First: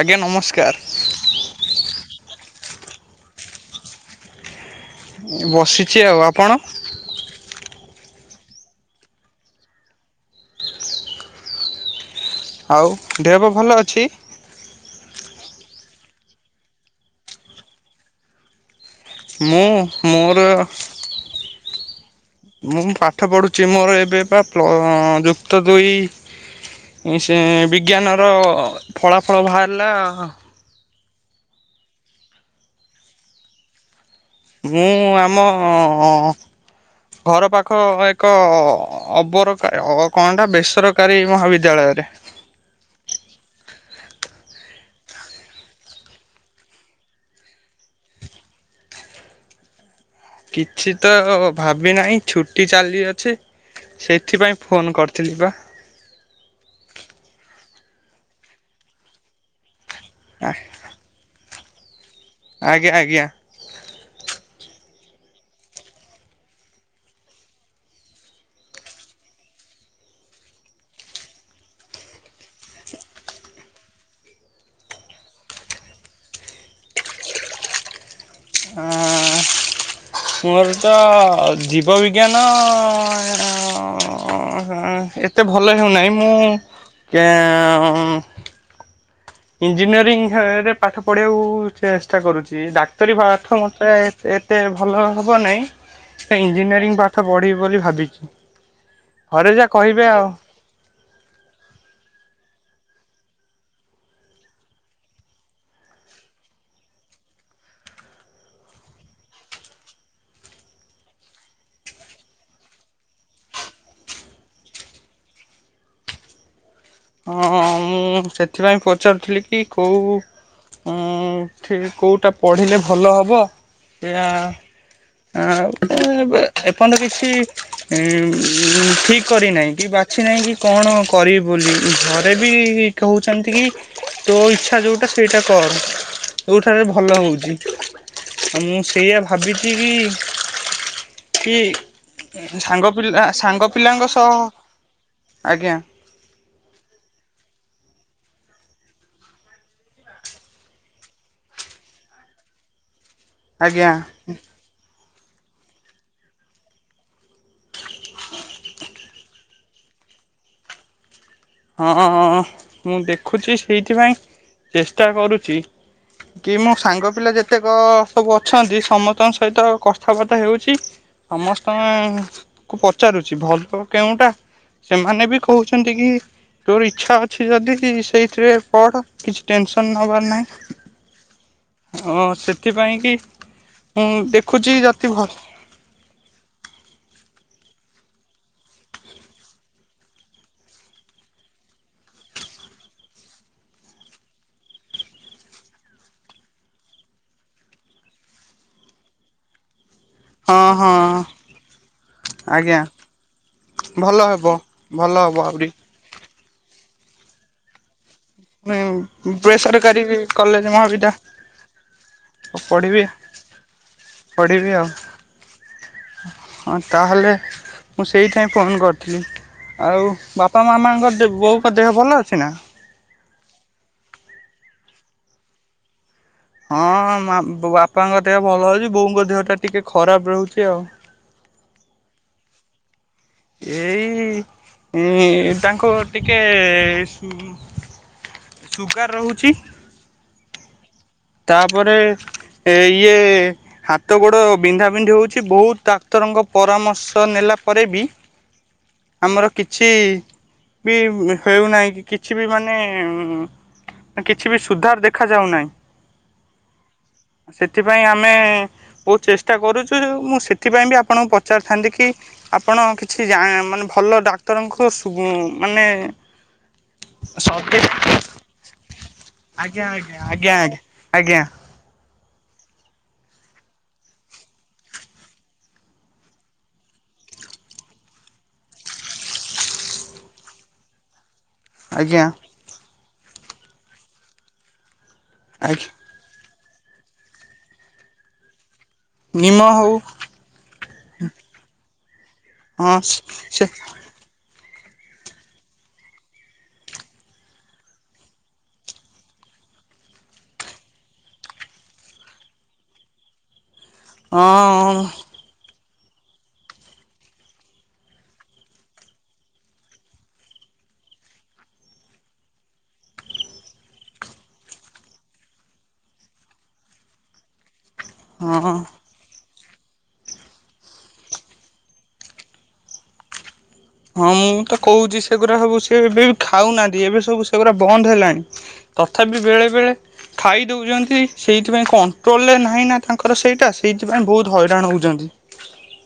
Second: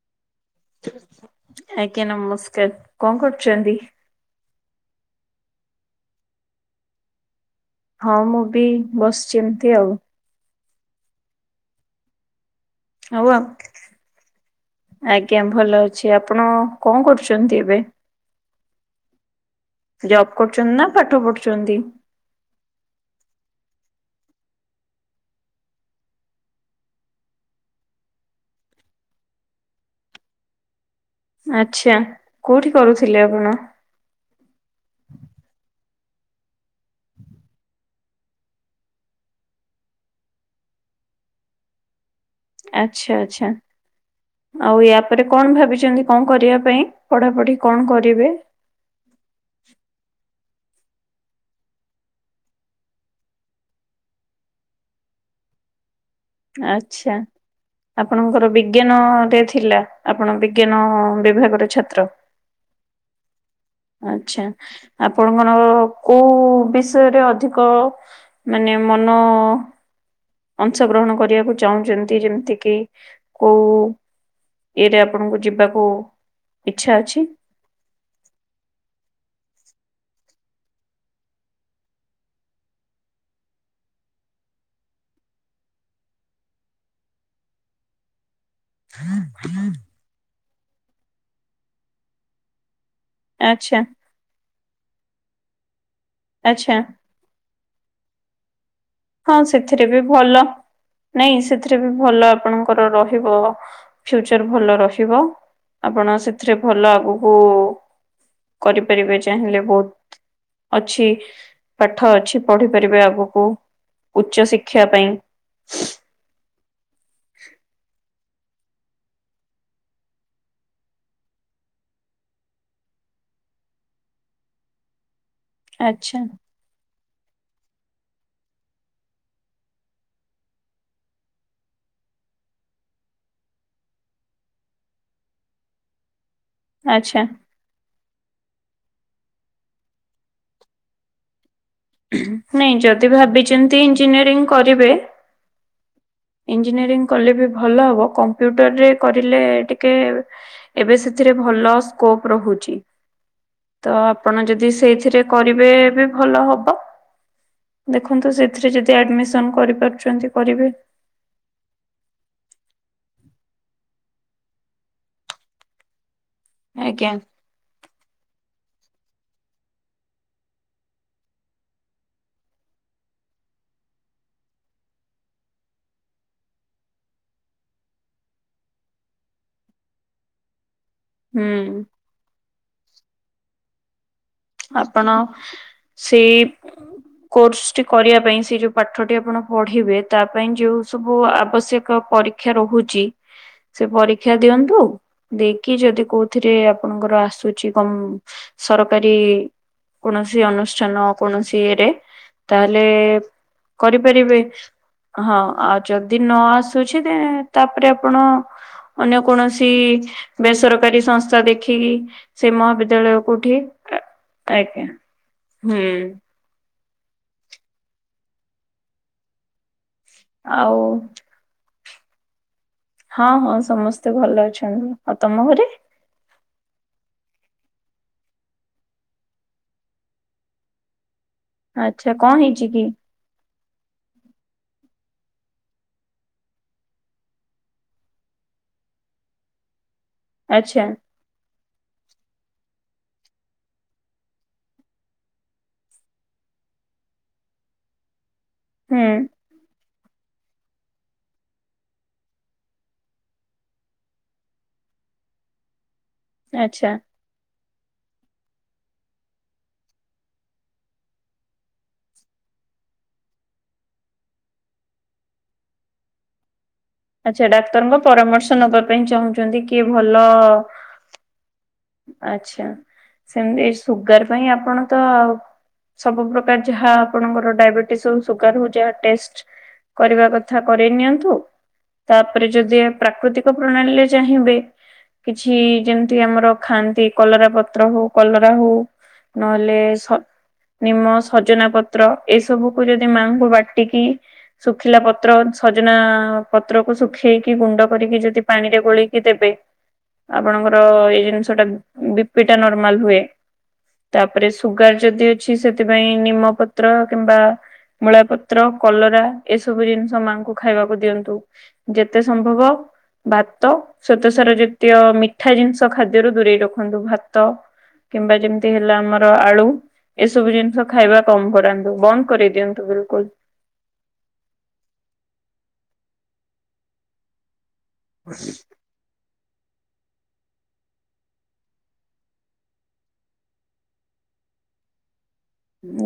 ଆଜ୍ଞା ନମସ୍କାର। ଆଜ୍ଞା ନମସ୍କାର କଣ କରୁଚନ୍ତି? ବସିଚି ଆଉ ଆପଣ? ହଁ ମୁଁ ବି ବସିଚି ଏମତି ଆଉ। ଆଉ ଦେହ ପାହ ଭଲ ଅଛି? ଆଜ୍ଞା ଭଲ ଅଛି ଆପଣ କଣ କରୁଚନ୍ତି ଏବେ? ମୁଁ? ଜବ୍ ମୋର କରୁଚନ୍ତି ନା ପାଠ ପଢୁଚନ୍ତି? ମୁଁଁ ପାଠ ପଢ଼ୁଚି ମୋର ଏବେ ବା ପ୍ଳ ଯୁକ୍ତ ଦୁଇ। ସେ ବିଜ୍ଞାନର ଫଳାଫଳ ବାହାରିଲା। ଆଚଛା କୋଉଠି କରୁଥିଲେ ଆପଣ? ମୁଁ ଆମ ଘର ପାଖ ଏକ ଅବର କା କଣଟା ବେସରକାରୀ ମହାବିଦ୍ୟାଳୟରେ। ଆଚଛା ଆଚଛା। ଆଉ ୟା ପରେ କଣ ଭାବିଚନ୍ତି କଣ କରିବା ପାଇଁ ପଢାପଢି କଣ କରିବେ? କିଛି ତ ଭାବି ନାହିଁ ଛୁଟି ଚାଲି ଅଛି। ସେଥିପାଇଁ ଫୋନ୍ କରିଥିଲି ବା। ଆଛା ଆପଣଙ୍କର ବିଜ୍ଞାନ ରେ ଥିଲା? ଆପଣ ବିଜ୍ଞାନ ବିଭାଗରେ ଛାତ୍ର? ଆଜ୍ଞା ଆଜ୍ଞା। ଆଛା ଆପଣଙ୍କର କୋଉ ବିଷୟରେ ଅଧିକ ମାନେ ମନ ଅଂଶଗ୍ରହଣ କରିବାକୁ ଚାହୁଁଚନ୍ତି ଯେମିତି କିି କୋଉ ଇଏରେ ଆପଣଙ୍କୁ ଯିବାକୁ ଇଚ୍ଛା ଅଛି? ହ। ମୋର ତ ଜୀବ ବିିଜ୍ଞାନ ଅ ଏତେ ଭଲ ହେଉନାହିଁ ମୁଁ କେ ହୁଁ ଇଞ୍ଜିନିୟରିଂ ହେ ରେ ପାଠ ପଢ଼ିବାକୁ ଚେଷ୍ଟା କରୁଚି। ଡାକ୍ତରୀ ପାଠ ଆଚ୍ଛା ମୋତେ ସେ ଏତେ ଭଲ ହବ ନାହିଁ। ସେ ଆଚ୍ଛା ଇଞ୍ଜିନିୟରିଂ ପାଠ ପଢ଼ିବି ବୋଲି ଭାବିଚି। ହଁ ସେଥିରେ ବି ଭଲ ନାଇଁ ସେଥିରେ ବି ଭଲ ଆପଣଙ୍କର ରହିବ ଫ୍ୟୁଚର ଭଲ ରହିବ ଆପଣ ସେଥିରେ ଭଲ ଆଗକୁ କରିପାରିବେ ଚାହିଁଲେ ବହୁତ। ଅଛି ପାଠ ଅଛି ପଢି ପାରିବେ ଆଗକୁ। ଉଚ୍ଚଶିକ୍ଷା ପାଇଁ। ହଁ ମୁଁ ସେଥିପାଇଁ ପଚାରୁଥିଲି କି କୋଉ ଉଁ ଠିକ କଉଁଟା ପଢ଼ିଲେ ଭଲ ହେବ ସେଆ ଆଉ ଆଚ୍ଛା ଏନ୍ ଏପର୍ଯ୍ୟନ୍ତ କିଛି ଏ ଠିକ କରିନାହିଁ କି ବାଛି ନାହିଁ କି କଣ କରିବି ବୋଲି ଘରେ ବି କହୁଚନ୍ତି କି ତୋ ଇଚ୍ଛା ଯୋଉଟା ସେଇଟା କର। ଯଉଁଠାରେ ଭଲ ଆଚ୍ଛା ହଉଚି ଆଉ ମୁଁ ସେଇଆ ଭାବି କିଭିି କି ନାଇଁ ସାଙ୍ଗ ଯଦି ପିଲା ସାଙ୍ଗ ଭାବିଛନ୍ତି ପିଲାଙ୍କ ସହ ଇଞ୍ଜିନିୟରିଂ କରିବେ ଆଜ୍ଞା। ଇଞ୍ଜିନିୟରିଂ କଲେ ବି ଭଲ ହବ। କମ୍ପ୍ୟୁଟରରେ କରିଲେ ଟିକେ ଏବେ ସେଥିରେ ଭଲ ସ୍କୋପ ରହୁଚି ଆଜ୍ଞା ତଆପଣ ଯଦି ସେଇଥିରେ କରିବେବି ଭଲ ହବ। ଦେଖନ୍ତୁ ସେଥିରେ ଯଦି ଆଡ଼ିମିସନ୍ କରିପାରୁଛନ୍ତି କରିବେ। ହଁ ଅଁ ମୁଁ ଦେଖୁଚି ସେଇଥିପାଇଁ ଚେଷ୍ଟା କରୁଚି କି ମୋ ଆଜ୍ଞା ସାଙ୍ଗ ପିଲା ଯେତେକ ସବୁ ଅଛନ୍ତି ସମସ୍ତଙ୍କ ସହିତ କଥାବାର୍ତ୍ତା ହେଉଚି ସମସ୍ତଙ୍କୁୁ ପଚାରୁଚି ଭଲ କେଉଁଟା ସେମାନେବି କହୁଛନ୍ତିକି ତୋର ଇଚ୍ଛା ଅଛି ଯଦି ସେଇଥିରେ ପଢ କିଛି ଟେନସନ୍ ନବାର ନାହିଁ। ହୁଁ। ହଁ ସେଥିପାଇଁ କି ମୁଁ ଦେ ଆପଣ ସେଇ କୋର୍ସଟି କରିବା ପାଇଁ ସେଯୋଉ ପାଠଟି ଆପଣ ପଢିବେ ତାପାଇଁ ଯୋଉ ସବୁ ଆବଶ୍ୟକ ପରି କ୍ଷା ରହୁଚି ସେପରୀକ୍ଷା ଦିଅନ୍ତୁ। ଦେଇକି ଯଦି କୋଉଥିରେ ଆପଣଙ୍କର ଆସୁଛି କମ୍ ସରକାରୀ କୌଣସି ହଁ ଅନୁଷ୍ଠାନ ହଁ କୌଣସି ଇଏରେ ଆଜ୍ଞା ତାହେଲେ ଭଲ କରିପାରିବେ ହେବ ଭଲ ହଁ ହବ ଆହୁରି। ଆଉ ଯଦି ନଆସୁଛି ଦେ ତାପରେ ଆପଣ ଅନ୍ୟ କୌଣସି ବେସରକାରୀ କଲେଜ ବେସରକାରୀ ମହାବିଦ୍ୟା ସଂସ୍ଥା ଦେଖିକି ସେ ପଢ଼ିବି ମହାବିଦ୍ୟାଳୟ କୋଉଠି? ପଢ଼ିବି ଆଜ୍ଞା ଆଉ। ହୁଁ ହଁ ତାହେଲେ ମୁଁ ସେଇଥିପାଇଁ ଫୋନ୍ କରିଥିଲି। ଆଉ ବାପା ଆଉ ମାମାଙ୍କ ଦେ ବୋଉଙ୍କ ଦେହ ଭଲ ଅଛିନା? ହଁ ହଁ ସମସ୍ତେ ଭଲ ଅଛନ୍ତି ଆଉ ତମ ଘରେ? ହଁ ବାପାଙ୍କ ବୋ ଦେହ ଭଲ ଅଛି ବୋଉଙ୍କ ଦେହଟା ଟିକେ ଖରାପ୍ ରହୁଚି ଆଉ। ଆଚ୍ଛା କଁ ହେଇଚକି? ଏଇ ଇ ତାଙ୍କ ଟିକେ ସୁୁଗାର ରହୁଛି ଆଚ୍ଛା। ତାପରେ ଇଏ ହାତ ଗୋଡ଼ ବିନ୍ଧାବିନ୍ଧି ହେଉଛି ବହୁତ୍ ଡାକ୍ତରଙ୍କ ପରାମର୍ଶ ନେଲା ପରେବି ହୁଁ। ଆମର କିଛିବି ହେଉନାହିଁ କି କିଛିବି ମାନେ କିଛିବି ସୁଧାର ଦେଖା ଯାଉ ନାହିଁ। ଆଚ୍ଛା। ସେଥିପାଇଁ ଆମେ ବହୁତ୍ ଚେଷ୍ଟା କରୁଚୁ ମୁଁ ସେଥିପାଇଁବି ଆପଣଙ୍କୁ ପଚାରିଥାନ୍ତି କି ଆପଣ କିଛି ଜା ମାନେ ଭଲ ଡାକ୍ତରଙ୍କୁ ସୁ ମାନେ ଆଚ୍ଛା ସର୍ଭେ ଡାକ୍ତରଙ୍କ ପରାମର୍ଶ ନବା ପାଇଁ ଚାହୁଁଛନ୍ତି କିଏ ଆଜ୍ଞା ଆଜ୍ଞା ଭଲ ଆଜ୍ଞା ଆଜ୍ଞା। ଆଚ୍ଛା ସେମିତି ସୁଗାର ପାଇଁ ଆପଣ ତ ସବୁ ପ୍ରକାର ଯାହା ଆପଣଙ୍କର ଡାଇବେଟିସ ହଉ ସୁଗାର ହଉ ଟେଷ୍ଟ କରିବା କଥା କରେଇ ନିଅନ୍ତୁ ଆଜ୍ଞା ଆଜ୍ଞା ତାପରେ ଯଦି ପ୍ରାକୃତିକ ପ୍ରଣାଳୀରେ ଚାହିଁବେ କିଛି ଆଜ୍ଞା ଯେମିତି ଆମର ଖାଆନ୍ତି କଲରା ପତ୍ର ହଉ କଲରା ହଉ ନିମ ନହେଲେ ହଉ ସ ନିମ ସଜନା ପତ୍ର ଏସବୁକୁ ହଁ ଯଦି ମାଙ୍କୁ ସେ ବାଟିକି ଶୁଖିଲା ପତ୍ର ସଜନା ପତ୍ରକୁ ଶୁଖେଇକି ଗୁଣ୍ଡ କରିକି ଯଦି ପାଣିରେ ଗୋଳିକି ଦେବେ ଆପଣଙ୍କର ଏଇ ଜିନି ସେଟା ବିପିଟା ନର୍ମାଲ ହୁଏ ହଁ ତାପରେ ସୁଗାର ଯଦି ଅଛି ସେଥିପାଇଁ ନିମପତ୍ର କିମ୍ବା ମୂଳା ପତ୍ର କଲରା ଏସବୁ ଜିନିଷ ମାଆଙ୍କୁ ଖାଇବାକୁ ଦିଅନ୍ତୁ। ଯେତେ ସମ୍ଭବ ଭାତ ଶ୍ୱେତ ସାର ଯେତୀୟ ମିଠା ଜିନିଷ ଖା ରୁ ଦୂରେଇ ରଖନ୍ତୁ ଭାତ କିମ୍ବା ଯେମିତି ହଁ ହେଲା ଆମର ଆଳୁ ଏସବୁ ଜିନିଷ ଖାଇବା କମ କରାନ୍ତୁ ବନ୍ଦ କରିଦିଅନ୍ତୁ ବିଲକୁଲ। ହଁ ମୁଁ ତ କହୁଛି ସେଗୁଡା ସବୁ ସେ ଏବେ ବି ଖାଉନାହାନ୍ତି ଏବେ ସବୁ ସେଗୁଡା ବନ୍ଦ ହେଲାଣି। ତଥାପି ବେଳେବେଳେ ଖାଇ ଦେଉଛନ୍ତି ସେଇଥିପାଇଁ କଣ୍ଟ୍ରୋଲରେ ନାହିଁ ନା ତାଙ୍କର ସେଇଟା ସେଇଥିପାଇଁ ବହୁତ ହଇରାଣ ହେଉଛନ୍ତି।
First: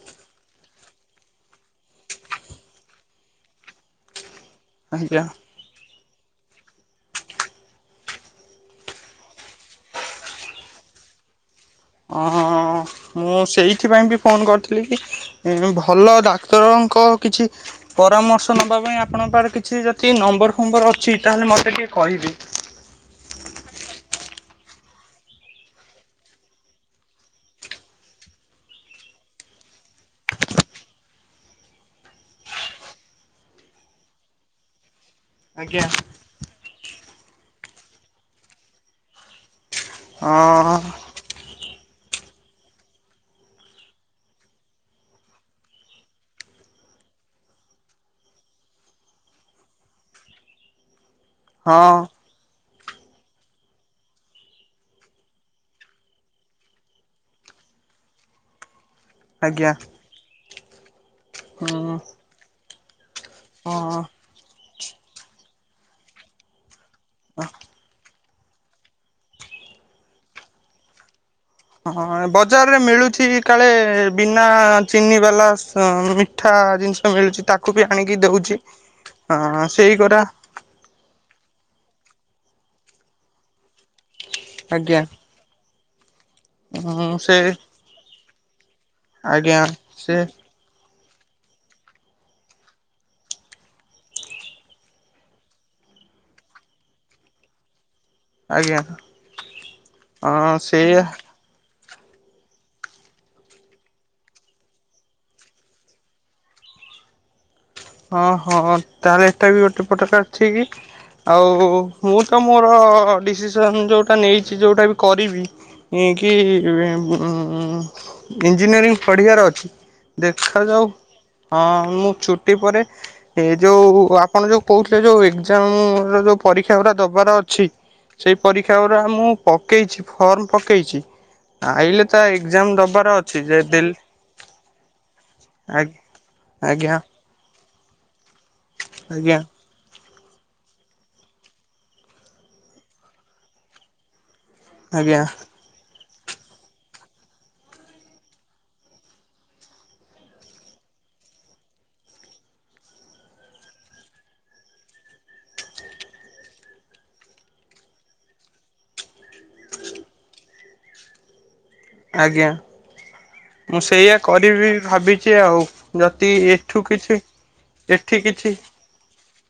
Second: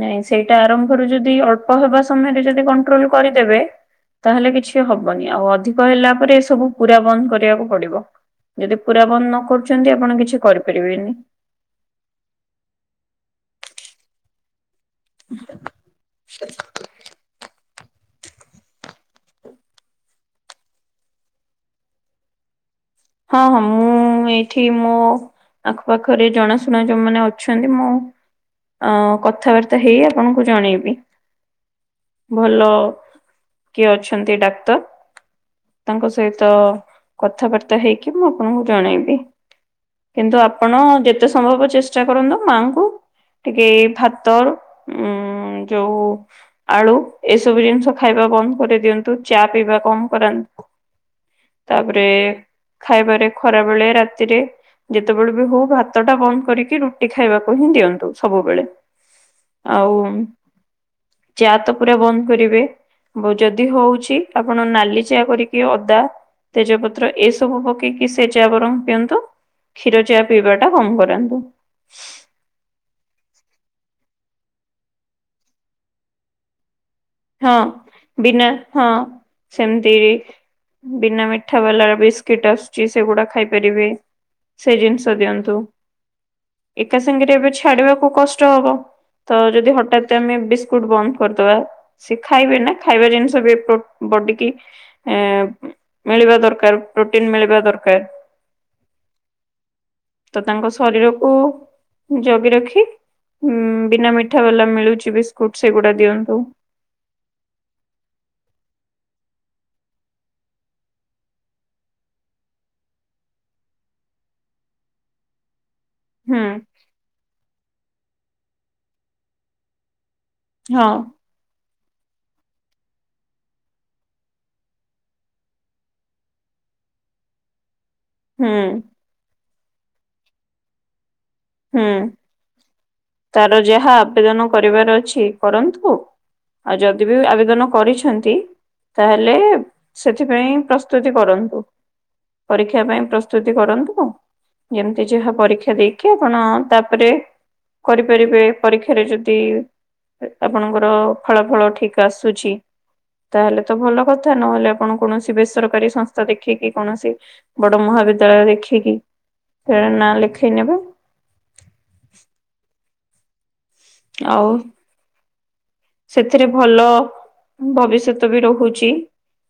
ନାଇଁ ସେଇଟା ଆରମ୍ଭରୁ ଯଦି ଅଳ୍ପ ହେବା ସମୟରେ ଯଦି କଣ୍ଟ୍ରୋଲ କରିଦେବେ ତାହେଲେ କିଛି ଆଜ୍ଞା ହବନି ଆଉ ଅଧିକ ହେଲା ପରେ ଏ ସବୁ ପୁରା ବନ୍ଦ କରିବାକୁ ପଡିବ। ଯଦି ପୁରା ବନ୍ଦ ନ କରୁଛନ୍ତି ଆପଣ କିଛି କରିପାରିବେନି। ଆଁ ମୁଁ ସେଇଥିପାଇଁ ବି ଫୋନ କରିଥିଲି କି ଉଁ ଭଲ ଡାକ୍ତରଙ୍କ କିଛି ପରାମର୍ଶ ନେବା ପାଇଁ ଆପଣଙ୍କ ପାଖରେ କିଛି ଯଦି ନମ୍ବର ଫମ୍ବର ଅଛି ତାହେଲେ ମୋତେ ଟିକେ କହିବେ? ହଁ ହଁ ମୁଁ ଏଇଠି ମୋ ଆଖ ପାାଖରେ ଜଣାଶୁଣା ଯୋଉମାନେ ଅଛନ୍ତି ମୁଁ ଅ କଥାବାର୍ତ୍ତା ହେଇ ଆପଣଙ୍କୁ ଜଣେଇବି। ଭଲ କିଏ ଅଛନ୍ତି ଡାକ୍ତର ଆଜ୍ଞା ତାଙ୍କ ସହିତ କଥାବାର୍ତ୍ତା ହେଇକି ମୁଁ ଆପଣଙ୍କୁ ଜଣେଇବି। କିନ୍ତୁ ହଁ ଆପଣ ଯେତେ ସମ୍ଭବ ଚେଷ୍ଟା କରନ୍ତୁ ମାଙ୍କୁ ଟିକେ ଭାତ ଉଁ ଯୋଉ ଆଳୁ ଏସବୁ ଜିନିଷ ଖାଇବା ବନ୍ଦ କରିଦିଅନ୍ତୁ ଚା ପିଇବା କମ୍ କରାନ୍ତୁ। ହଁ ତାପରେ ଖାଇବାରେ ଖରା ବେଳେ ରାତିରେ ଯେତେବେଳେ ବି ହଉ ଭାତ ଟା ବନ୍ଦ କରିକି ରୁଟି ଖାଇବାକୁ ହିଁ ଦିଅନ୍ତୁ ସବୁବେଳେ। ଆଜ୍ଞା ଆଉ ଚା ତ ପୁରା ହୁଁ ବନ୍ଦ କରିବେ? ଯଦି ହଁ। ହଉଛି ଆପଣ ନାଲି ଚା କରିକି ଅଦା ତେଜପତ୍ର ଏ ସବୁ ପକେଇକି ସେ ଚା ବରଂ ପିଅନ୍ତୁ କ୍ଷୀର ଚା ପିଇବା ଟା କମ କରାନ୍ତୁ। ହଁ ବଜାରରେ ମିଳୁଛି କାଳେ ବିନା ଚିନି ବାଲା ମିଠା ଜିନିଷ ମିଳୁଛି ହଁ ତାକୁ ବି ଆଣିକି ଦଉଛି ହଁ ସେମିତି ସେଇ ଗରା ବିନା ମିଠା ବାଲା ବିସ୍କିଟ ଆସୁଛି ସେଗୁଡା ଖାଇପାରିବେ। ସେ ଆଜ୍ଞା। ଜିନିଷ ଦିଅନ୍ତୁ ଏକା ହଁ ସେ ସାଙ୍ଗରେ ଏବେ ଛାଡିବାକୁ କଷ୍ଟ ହବ। ତ ଆଜ୍ଞା ଯଦି ହଠାତ୍ ସେ ଆମେ ବିସ୍କୁଟ ବନ୍ଦ କରିଦବା ସିଏ ଶିଖାଇବେ ନା ଖାଇବା ଜିନିଷ ବି ପ୍ରୋ ବଡି କି ଏ ମିଳିବା ଦରକାର ପ୍ରୋଟିନ୍ ମିଳିବା ଦରକାର। ଆଜ୍ଞା ତ ହଁ ତାଙ୍କ ସେଇଆ ଶରୀରକୁ ଜଗି ରଖି ବିନା ମିଠା ବାଲା ମିଳୁଛି ବିସ୍କୁଟ ସେଗୁଡା ଦିଅନ୍ତୁ। ହଁ ହଁ ତାହେଲେ ଏଟା ବି ଗୋଟେ ପଟକା ଠିକ୍। ଆଉ ମୁଁ ତ ମୋର ଡିସିସନ୍ ଯେଉଁଟା ନେଇଛି ଯେଉଟା ବି କରିବି ଇଁକି ହୁଁ ଇଞ୍ଜିନିୟରିଂ ପଢିବାର ଅଛି। ଦେଖାଯାଉ ହଁ ହଁ ମୁଁ ଛୁଟି ପରେ ଏ ଯୋଉ ଆପଣ ଯୋଉ କହୁଥିଲେ ଯୋଉ ଏକ୍ଜାମ ର ଯୋଉ ପରୀକ୍ଷା ଗୁଡା ଦବାର ଅଛି। ସେଇ ହୁଁ ପରୀକ୍ଷା ଗୁଡ଼ା ମୁଁ ପକେଇଛି ଫର୍ମ ପକେଇଛି। ହୁଁ ଆଇଲେ ତା ଏକ୍ଜାମ ଦବାର ଅଛି ଯେ ତାର ଯାହା ଦେଲି ଆବେଦନ କରିବାର ଅଛି କରନ୍ତୁ। ଆଜ୍ଞା ଆଉ ଆଜ୍ଞା ଯଦି ବି ଆବେଦନ କରିଛନ୍ତି ତାହେଲେ। ଆଜ୍ଞା ସେଥିପାଇଁ ପ୍ରସ୍ତୁତି କରନ୍ତୁ। ପରୀକ୍ଷା ପାଇଁ ପ୍ରସ୍ତୁତି କରନ୍ତୁ। ଯେମିତି ଆଜ୍ଞା ଯାହା ପରୀକ୍ଷା ଦେଇକି ଆପଣ ତାପରେ। କରିପାରିବେ ପରୀକ୍ଷାରେ ଯଦି। ଆପଣଙ୍କ ର ଫଳା ଫଳ ଠିକ ଆସୁଛି। ତାହେଲେ ତ ଭଲ କଥା। ନହେଲେ ଆପଣ କୌଣସି ବେସରକାରୀ ସଂସ୍ଥା ଦେଖିକି କୌଣସି। ବଡ ମହାବିଦ୍ୟାଳୟ ଦେଖିକି ସେଠାରେ ନାଁ ଲେଖେଇ ନେବେ। ଆଜ୍ଞା। ମୁଁ ସେଇଆ ଆଉ କରିବି ଭାବିଛି ଆଉ। ଯଦି ସେଥିରେ ଏଠୁ ଭଲ କିଛି ଏଠି ଭବିଷ୍ୟତ ବି କିଛି ରହୁଛି।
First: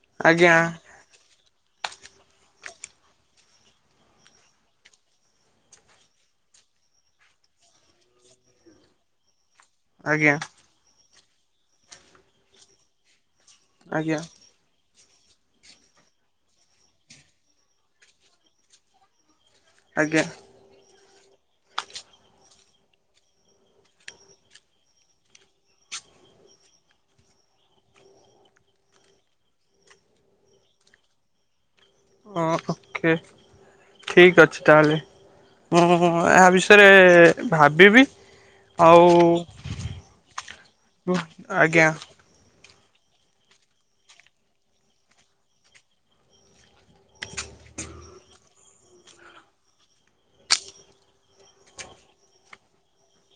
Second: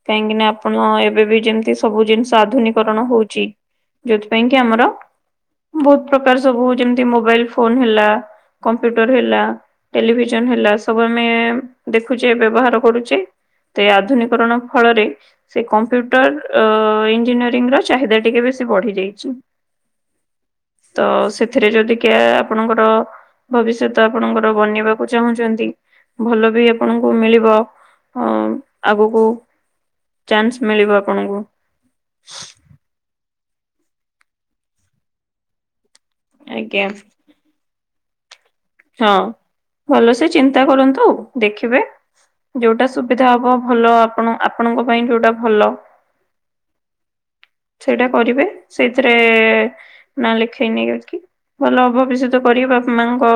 କାହିଁକିନା ଆଜ୍ଞା ଆପଣ ଏବେ ବି ଯେମିତି। ସବୁ ଜିନିଷ ଆଧୁନିକରଣ ହଉଛି ଯୋଉଥି ପାଇଁ କି ଆମର। ବହୁତ ପ୍ରକାର ସବୁ ଯେମିତି ମୋବାଇଲ ଫୋନ ହେଲା କମ୍ପ୍ୟୁଟର ହେଲା। ଆଜ୍ଞା ଟେଲିଭିଜନ ହେଲା ସବୁ ଆମେ ଦେଖୁଛେ ବ୍ୟବହାର କରୁଛେ। ତ ଆଜ୍ଞା ଆଧୁନିକରଣ ଫଳରେ। ସେ କମ୍ପ୍ୟୁଟର ଅ ଇଞ୍ଜିନିୟରିଂ ର ଚାହିଦା ଟିକେ ବେଶି ବଢି ଯାଇଛି। ଆଜ୍ଞା। ତ ସେଥିରେ ଯଦିି କେ ଆପଣଙ୍କର। ଭବିଷ୍ୟତ ଆପଣଙ୍କର ବନେଇବାକୁ ଚାହୁଁଛନ୍ତି। ଭଲ ବି ଆପଣଙ୍କୁ ମିଳିବ ଅ ଆଗକୁ। ଚାନ୍ସ ମିଳିବ ଆପଣଙ୍କୁ। ଅଁ ଓକେ ଠିକ୍ ଅଛି ତାହେଲେ। ମୁଁ ଆ ଆଜ୍ଞା ବିଷୟରେ ଭାବିବି। ଆଉ ହଁ ଭଲ ସେ ଚିନ୍ତା କରନ୍ତୁ ଦେଖିବେ। ଆଜ୍ଞା ଯୋଉଟା ସୁବିଧା ହବ ଭଲ ଆପଣ ଆପଣଙ୍କ ପାଇଁ ଯୋଉଟା ଭଲ। ସେଇଟା କରିବେ ସେଇଥିରେ। ନା ଲେଖେଇ ନେଇ ଯାଇ କି ଭଲ ଅଭଷ୍ୟତ କରିକି ବାପା ମାଙ୍କ।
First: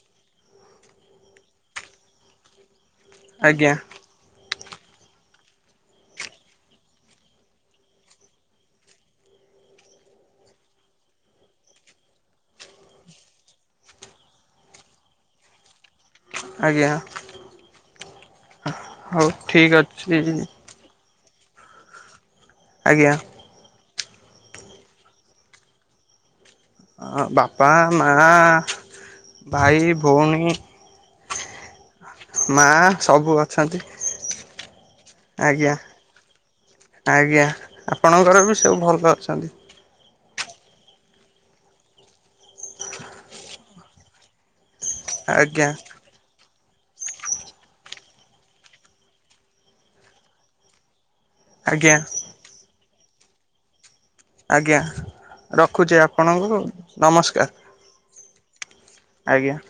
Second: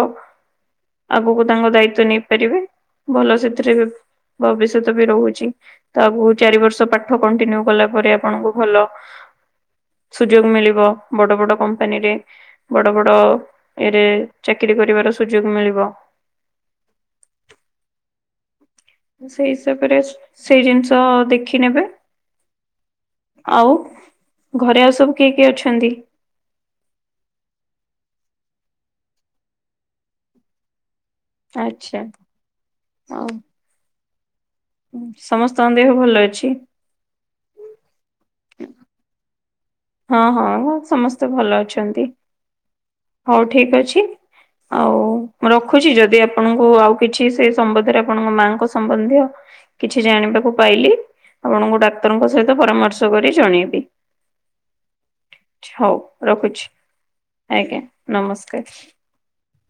ଆଗକୁ ତାଙ୍କ ଦାଇ‌ତ୍ବ ନେଇପାରିବେ ଭଲ ଆଜ୍ଞା ସେଥିରେ ବି ଭବିଷ୍ୟତ ବି ରହୁଛି। ତ ଆଗକୁ ଚାରି ବର୍ଷ ପାଠ କଣ୍ଟିନ୍ୟୁ କଲା ପରେ ଆପଣଙ୍କୁ ଭଲ। ସୁଯୋଗ ମିଳିବ ବଡ ବଡ କମ୍ପାନୀରେ। ବଡ ବଡ ଇଏରେ ଚାକିରି କରିବାର ସୁଯୋଗ ମିଳିବ। ଆଜ୍ଞା। ହଉ ସେଇ ଠିକ୍ ହିସାବରେ ଅଛି ସେଇ ଜିନିଷ ଦେଖିନେବେ। ଆଜ୍ଞା। ଆଉ ଘରେ ଆଉ ସବୁ କିଏ କିଏ ଅଛନ୍ତି। ଆଁ ବାପା ମା ଭାଇ ଭଉଣୀ। ଆଛା। ମା ସବୁ ଅଛନ୍ତି। ଉଁ ସମସ୍ତଙ୍କ ଆଜ୍ଞା ଦେହ ଭଲ ଅଛି। ଆଜ୍ଞା ଆପଣଙ୍କର ବି ସବୁ ଭଲ ଅଛନ୍ତି। ହଁ ହଁ ସମସ୍ତେ ଭଲ ଅଛନ୍ତି। ହଉ ଠିକ ଅଛି ଆଉ ମୁ ଆଜ୍ଞା ରଖୁଛି ଯଦି ଆପ ଆପଣଙ୍କୁ ଆଉ କିଛି ସେ ସମ୍ବନ୍ଧରେ ଆପଣଙ୍କ ମାଙ୍କ ସମ୍ବନ୍ଧୀୟ। କିଛି ଜାଣିବାକୁ ପାଇଲି ଆପଣଙ୍କୁ ଆଜ୍ଞା ଡାକ୍ତରଙ୍କ ସହିତ ପରାମର୍ଶ କରି ଜଣେଇବି। ଆଜ୍ଞା। ହଉ ରଖୁଛି ଆପଣଙ୍କୁ ରଖୁଛି ନମସ୍କାର ଆଜ୍ଞା।